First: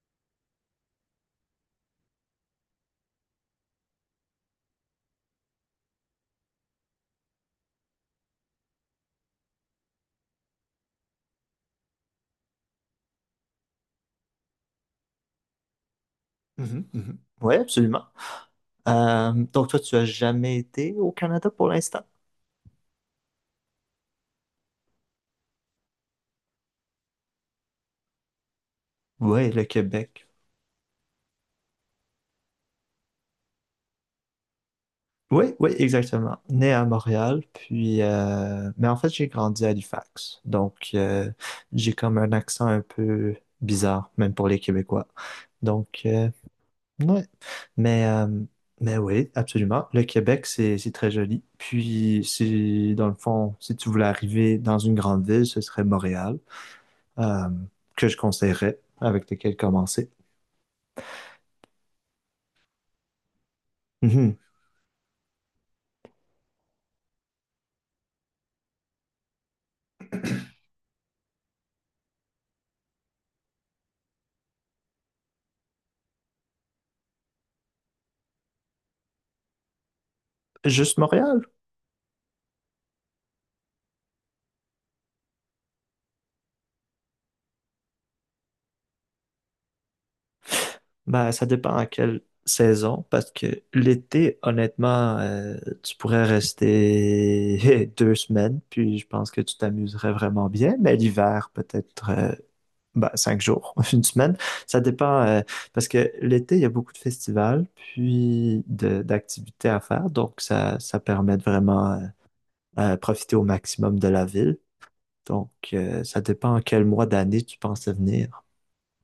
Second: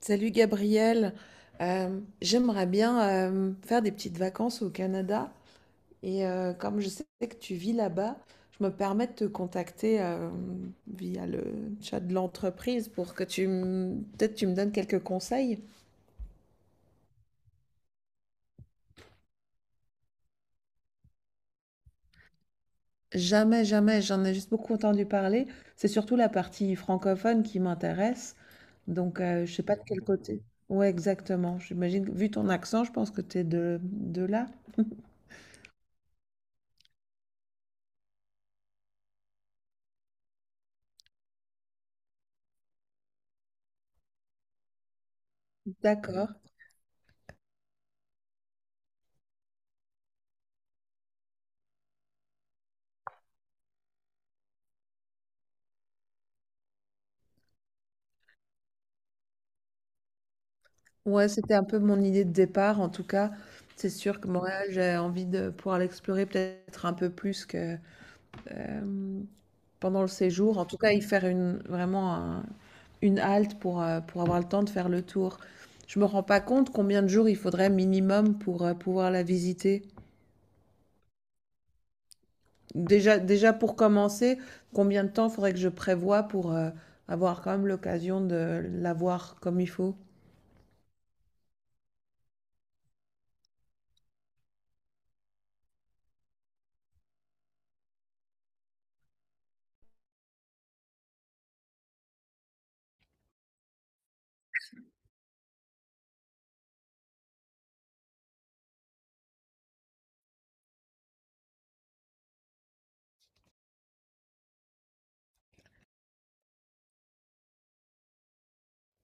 Salut Gabriel, j'aimerais bien faire des petites vacances au Canada et comme je sais que tu vis là-bas, je me permets de te contacter via le chat de l'entreprise pour que peut-être tu me donnes quelques conseils. Mhm, mhm. Oui, absolument. Donc, toi, tu as jamais été au Canada pour l'instant? Jamais, jamais, j'en ai juste beaucoup entendu parler. C'est surtout la partie francophone qui m'intéresse, donc Oui, je le sais pas de quel Québec. côté. Ouais, exactement. J'imagine que vu ton accent, je pense que tu es de là. Oui, oui, exactement. Né à Montréal, puis, mais en fait, j'ai grandi à Halifax. Donc, j'ai comme un accent un peu bizarre, même pour les Québécois. Donc, D'accord. ouais. Mais, euh, mais oui, absolument. Le Québec, c'est très joli. Puis, si, dans le fond, si tu voulais arriver dans une grande ville, ce serait Montréal. Euh, que je conseillerais, avec lesquels commencer. Ouais, c'était un peu mon idée de départ en tout cas. C'est sûr que Mhm. Montréal, j'ai envie de pouvoir l'explorer peut-être un peu plus que euh, pendant le séjour. En tout cas, y faire une halte pour avoir le temps de faire le tour. Je me rends pas compte combien de jours il faudrait minimum pour pouvoir la visiter. Juste Montréal? Déjà, déjà pour commencer, combien de temps faudrait que je prévoie pour avoir quand même l'occasion de la voir comme il faut? Ben, ça dépend à quelle saison, parce que l'été, honnêtement, tu pourrais rester deux semaines, puis je pense que tu t'amuserais vraiment bien, mais l'hiver, peut-être ben, cinq jours, une semaine. Ça dépend, parce que l'été, il y a beaucoup de festivals, puis d'activités à faire, donc ça permet de vraiment profiter au maximum de la ville. Donc, ça dépend quel mois d'année tu pensais venir.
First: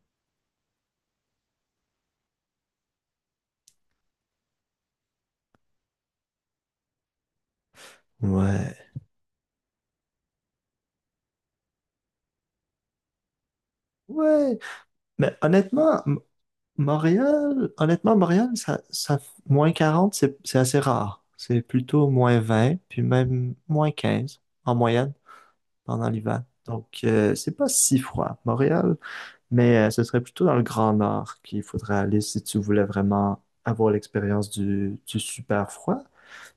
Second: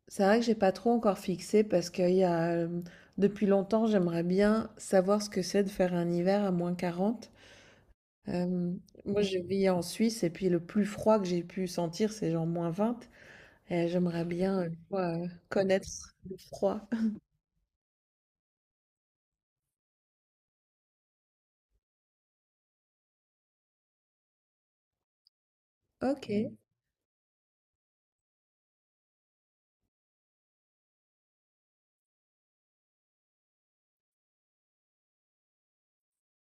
C'est vrai que j'ai pas trop encore fixé parce qu'il y a, depuis longtemps, j'aimerais bien savoir ce que c'est de faire un hiver à moins 40. Euh, Ouais, moi, je vis en Suisse et puis le plus froid que j'ai pu sentir, c'est genre moins vingt. Et j'aimerais ouais. bien, tu vois, Mais honnêtement, connaître le froid. Montréal, honnêtement, Montréal, ça, moins 40 c'est assez rare. C'est plutôt moins 20 puis même moins 15 en moyenne pendant Ok. l'hiver. Donc, c'est pas si froid, Montréal, mais ce serait plutôt dans le Grand Nord qu'il faudrait aller si tu voulais vraiment avoir l'expérience du super froid.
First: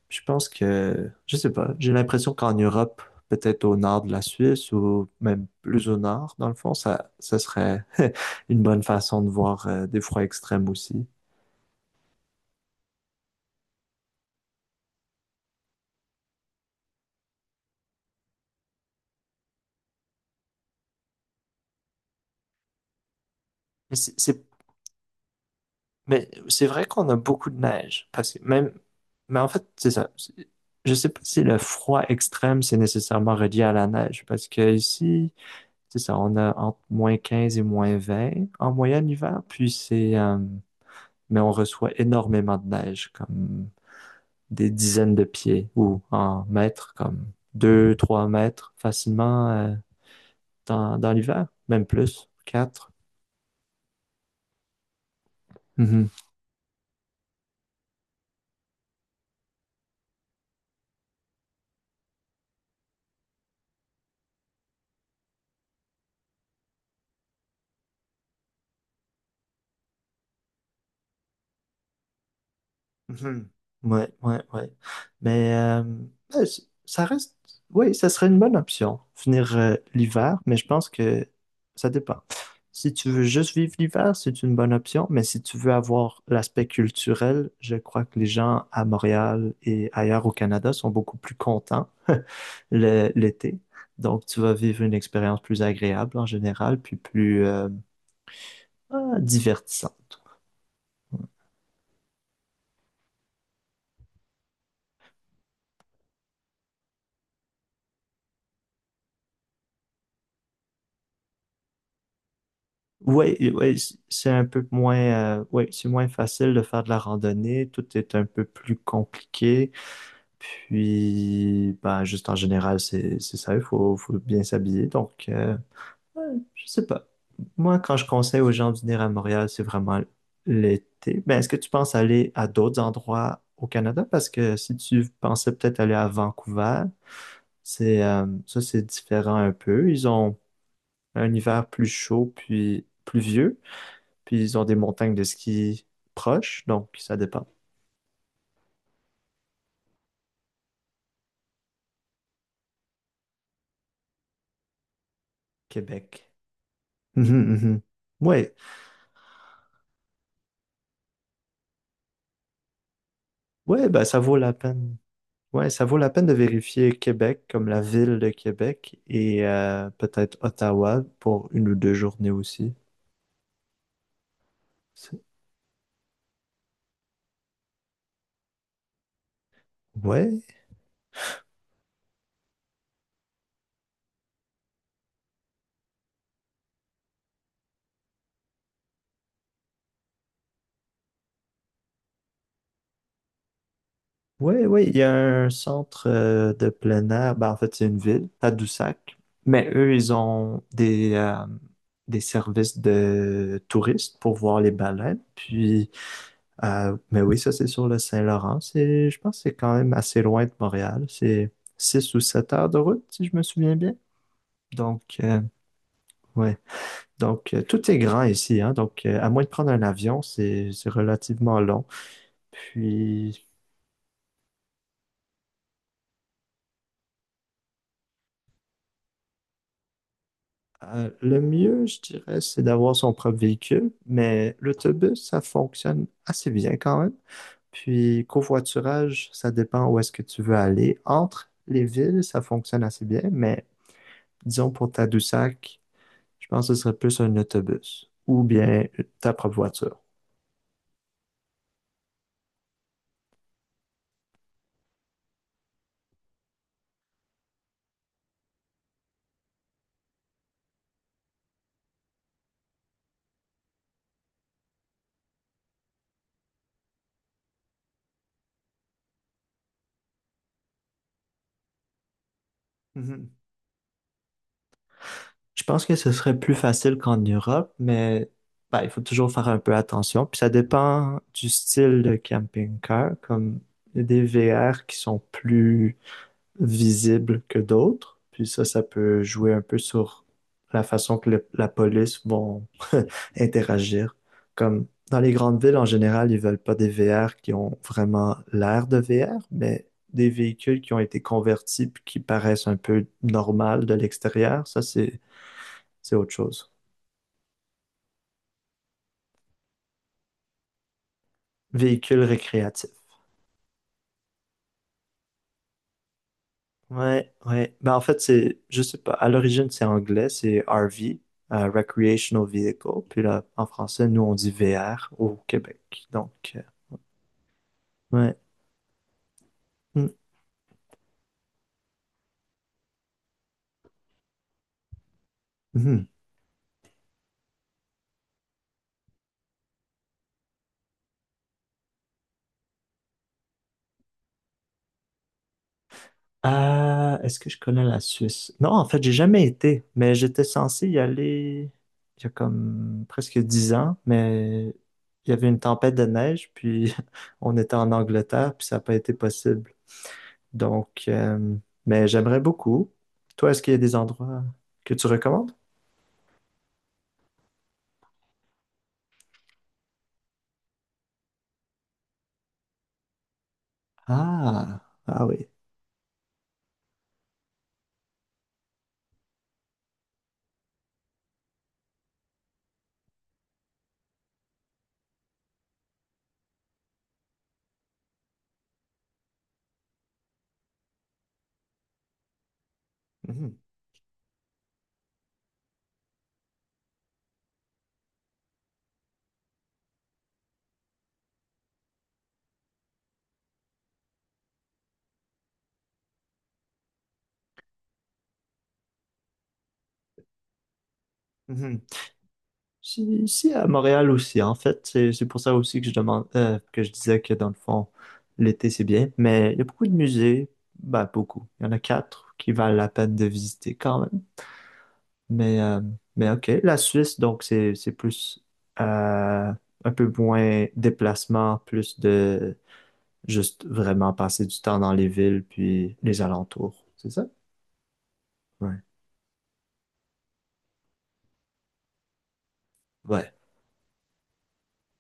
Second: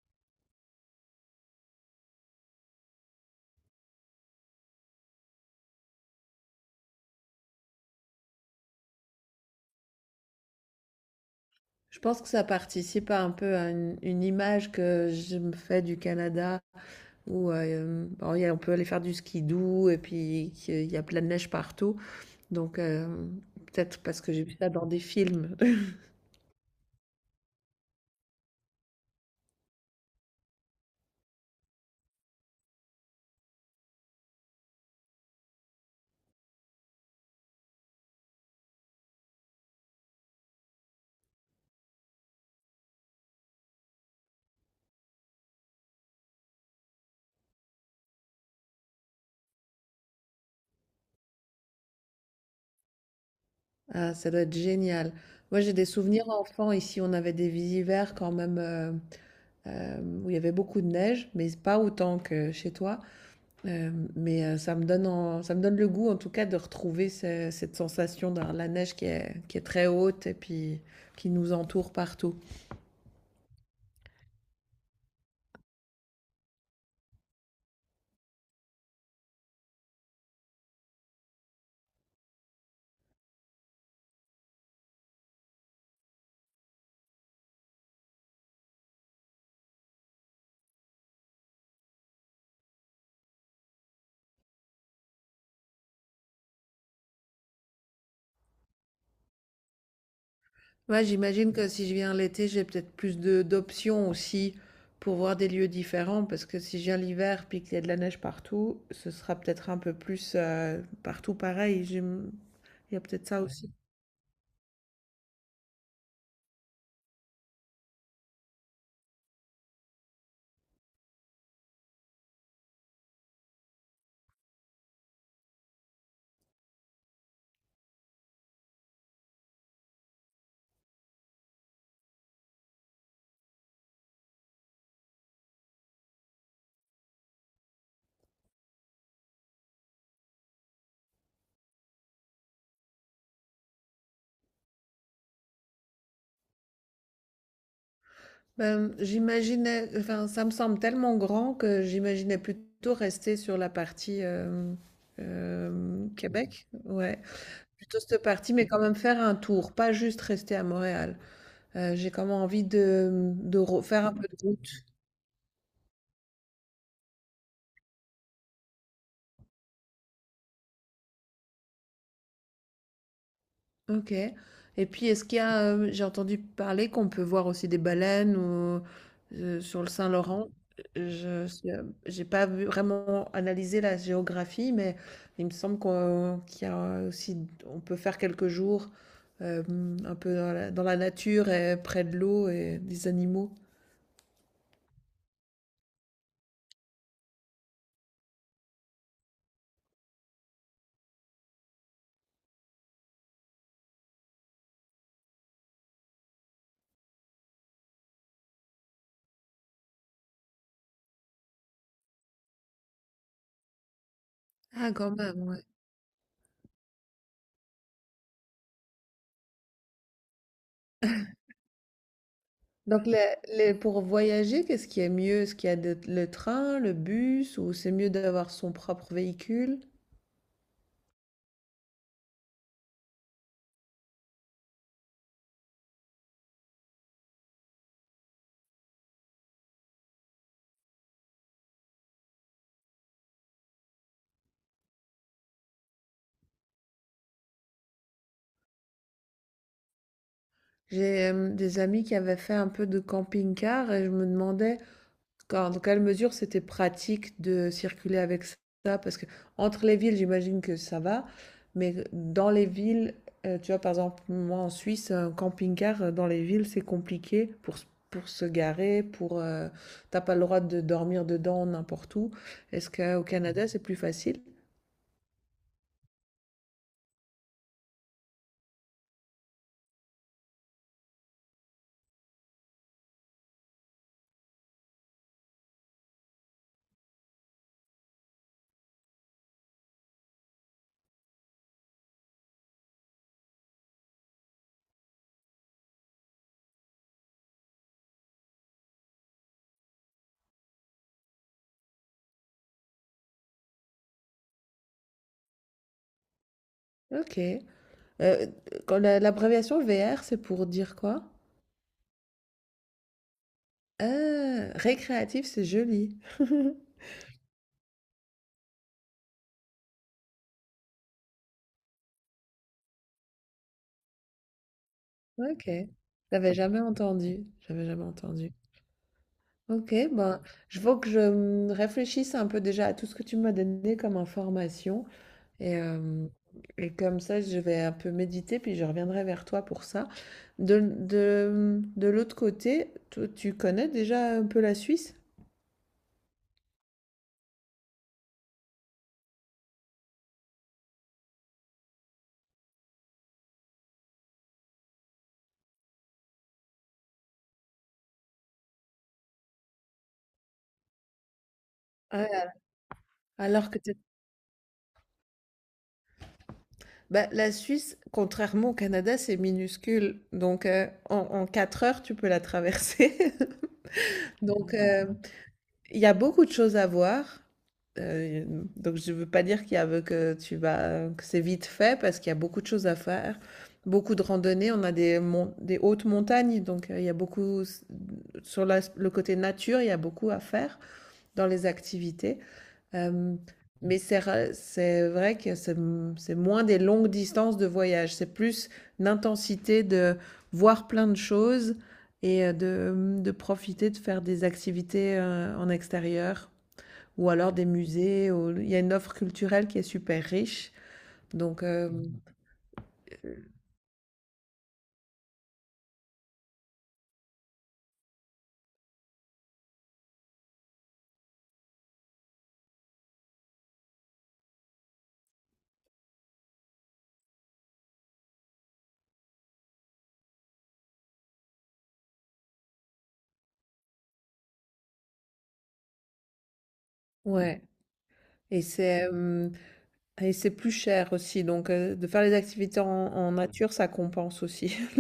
Je pense que, je sais pas, j'ai l'impression qu'en Europe, peut-être au nord de la Suisse ou même plus au nord, dans le fond, ça serait une bonne façon de voir des froids extrêmes aussi. Je pense que ça participe à un peu à une image que je me fais du Canada où bon, on peut aller faire du ski doux et puis qu'il y a plein de neige partout. Donc, Mais peut-être c'est, parce que c'est- j'ai vu ça dans des films. mais c'est vrai qu'on a beaucoup de neige, parce que même, mais en fait, c'est ça. Je sais pas si le froid extrême, c'est nécessairement relié à la neige, parce que ici, c'est ça, on a entre moins 15 et moins 20 en moyenne l'hiver, puis mais on reçoit énormément de neige, comme des dizaines de pieds ou en mètres, comme deux, trois mètres facilement dans l'hiver, même plus, quatre. Ah, ça doit être génial. Moi, j'ai des Mhm. souvenirs enfants. Ici, on avait des hivers quand même, où il y avait beaucoup de neige, mais pas autant que chez toi. Euh, mais ça me donne ça me donne le goût, en tout cas, de retrouver cette sensation de la neige qui est très haute et puis qui nous entoure partout. Mhm. Ouais, ouais, ouais. Mais ouais, ça reste, oui, ça serait une bonne option, venir l'hiver, mais je pense que ça dépend. Si tu veux juste vivre l'hiver, c'est une bonne option, mais si tu veux avoir l'aspect culturel, je crois que les gens à Montréal et ailleurs au Canada sont beaucoup plus contents l'été. Donc, tu vas vivre une expérience plus agréable en général, puis plus divertissante. Ouais, j'imagine que si je viens l'été, j'ai peut-être plus de d'options aussi pour voir des lieux différents, parce que si je viens l'hiver puis qu'il y a de la neige partout, ce sera peut-être un peu plus, partout pareil. Il y a peut-être Ouais, ça et aussi. ouais, c'est un peu moins, ouais, c'est moins facile de faire de la randonnée. Tout est un peu plus compliqué. Puis, bah, juste en général, c'est ça. Il faut bien s'habiller. Donc, je sais pas. Moi, quand je conseille aux gens de venir à Montréal, c'est vraiment l'été. Mais est-ce que tu penses aller à d'autres endroits au Canada? Parce que si tu pensais peut-être aller à Vancouver, ça, c'est différent un peu. Ils ont un hiver plus chaud puis pluvieux. Puis ils ont des montagnes de ski proches, donc ça dépend. Ben, j'imaginais, enfin, ça me semble tellement grand que j'imaginais plutôt rester sur la partie Québec. Québec. Ouais, Mhm, mhm. plutôt cette partie, Ouais, mais quand même faire un tour, pas juste rester à Montréal. J'ai comme envie ouais, bah faire un ça peu vaut de la route. peine. Ouais, ça vaut la peine de vérifier Québec comme la ville de Québec et peut-être Ottawa pour une ou deux journées aussi. OK. Et puis C'est- est-ce qu'il y a, j'ai entendu parler qu'on peut voir aussi des baleines ou, sur le Ouais, Saint-Laurent. Je sais, j'ai pas vu vraiment analysé la géographie, mais il me semble qu'il y a aussi on peut faire quelques jours, un peu dans la nature et près de l'eau et des animaux. ouais, ouais. Il y a un centre de plein air. Ben, en fait, c'est une ville, Tadoussac. Mais eux, ils ont des services de touristes pour voir les baleines. Puis mais oui, ça c'est sur le Saint-Laurent. Je pense que c'est quand même assez loin de Montréal. C'est 6 ou 7 heures de route, si je me souviens bien. Ah quand Donc, même, ouais. ouais. Donc, tout est grand ici, hein. Donc, à moins de prendre un avion, c'est relativement long. Donc les Puis, les pour voyager, qu'est-ce qui est mieux? Est-ce qu'il y a de le train, le bus ou c'est mieux d'avoir son propre véhicule? Le mieux, je dirais, c'est d'avoir son propre véhicule, mais l'autobus, ça fonctionne assez bien quand même. Puis, covoiturage, ça dépend où est-ce que tu veux aller. Entre les villes, ça fonctionne assez bien, mais disons pour Tadoussac, je pense que ce serait plus un autobus ou bien ta propre voiture. J'ai, des amis qui avaient fait un peu de camping-car et je me demandais d'accord, dans quelle mesure c'était pratique de circuler avec ça? Parce que entre les villes, j'imagine que ça va, mais dans les villes, tu vois, par exemple, moi en Suisse, un camping-car dans les villes, c'est compliqué pour, pour se garer, pour t'as pas le droit de dormir dedans n'importe où. Est-ce qu'au Mhm. Canada, c'est plus facile? Je pense que ce serait plus facile qu'en Europe, mais bah, il faut toujours faire un peu attention. Puis ça dépend du style de camping-car, comme il y a des VR qui sont plus visibles que d'autres. Puis ça peut jouer un peu sur la façon que la police vont interagir. Comme dans les grandes villes, en général, ils veulent pas des VR qui ont vraiment l'air de VR, mais des véhicules qui ont été convertis puis qui paraissent un peu normal de l'extérieur. Ça, c'est autre chose. Ok. Euh, quand l'abréviation VR, c'est pour dire quoi? Véhicule récréatif. Ah, récréatif, c'est joli. Ouais, ouais. Ben, en fait, c'est, je sais pas, à l'origine, c'est anglais, c'est RV, Recreational Vehicle. Puis là, en français, nous, on dit VR au Ok. Québec. Donc, J'avais jamais entendu. J'avais jamais ouais. entendu. Ok, Mm, ben, je faut que je réfléchisse un peu déjà à tout ce que tu m'as donné comme information et, mhm. euh, et comme ça je vais un peu méditer puis je reviendrai vers toi pour ça. De l'autre côté, toi, tu connais déjà un peu la Suisse? Ah, est-ce que je connais la Suisse? Non, en fait, j'ai jamais été, mais j'étais censé y aller il y a comme presque 10 ans, mais il y avait une tempête de neige, puis on était en Angleterre, puis ça n'a pas été possible. Donc, mais j'aimerais Ouais. beaucoup. Toi, est-ce Alors qu'il y a que des tu... endroits que tu recommandes? Bah, la Suisse, contrairement au Canada, c'est minuscule. Donc, en, en 4 heures, tu peux la traverser. Donc, Ah, ah oui. il y a beaucoup de choses à voir. Euh, donc, je ne veux pas dire qu'il y a, que tu vas, que c'est vite fait parce qu'il y a beaucoup de choses à faire. Beaucoup de randonnées. On a des, des hautes montagnes. Donc, il y a beaucoup, sur le côté nature, il y a beaucoup à faire dans les activités. Euh, Mhm, mais c'est c'est vrai que c'est moins des longues distances de voyage, c'est plus une intensité de voir plein de choses et, de profiter de faire des activités en extérieur ou alors des musées. Il y a une offre culturelle qui est super riche. Donc, mhm. Mhm. Si, si, à Montréal aussi, en fait. C'est pour ça aussi que je demande, que je disais que dans le fond, l'été, c'est bien. Mais il y a beaucoup de musées. Ben, beaucoup. Il y en a 4 qui valent la peine de visiter quand même. Mais, euh, mais OK. La Suisse, donc, c'est plus, euh, un peu moins déplacement, plus de juste vraiment passer du temps dans les villes puis les alentours. C'est ça? Ouais. Et Ouais. c'est euh, et c'est plus cher aussi. Donc, de faire les activités en Ouais. nature, ça compense aussi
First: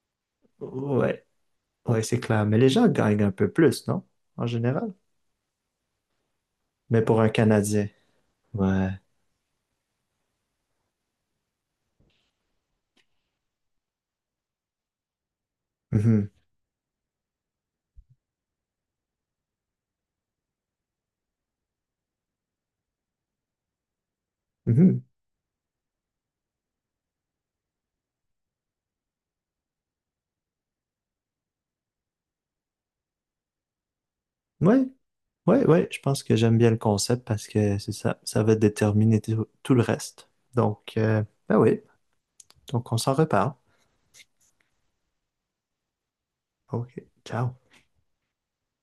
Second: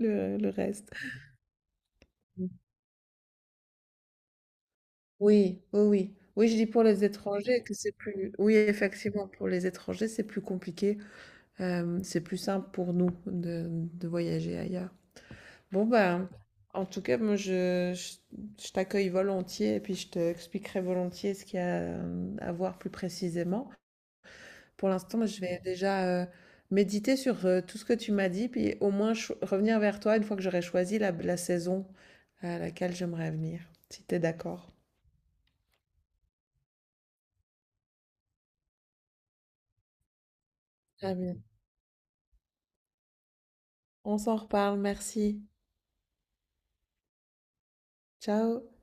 le reste. Ouais. Ouais, c'est clair. Mais les gens gagnent un peu plus, non? En général. Oui, oui, oui. Oui, je dis pour Mais les pour un étrangers que Canadien. c'est plus... Oui, Ouais. effectivement, pour les étrangers, c'est plus compliqué. C'est plus simple pour nous de voyager ailleurs. Bon, ben, Mhm. en tout cas, moi, je t'accueille volontiers et puis je t'expliquerai volontiers ce qu'il y a à voir plus précisément. Pour Mhm. l'instant, moi, je vais déjà méditer sur tout ce que tu m'as dit, puis au moins revenir vers toi une fois que j'aurai choisi la saison à laquelle j'aimerais venir, si tu es d'accord. Ouais. Ouais, ouais. Je pense que j'aime bien le concept parce que c'est ça. Ça va déterminer tout le reste. Donc, À bientôt. ben oui. Donc, on s'en reparle. On s'en reparle, merci. OK. Ciao. Ciao.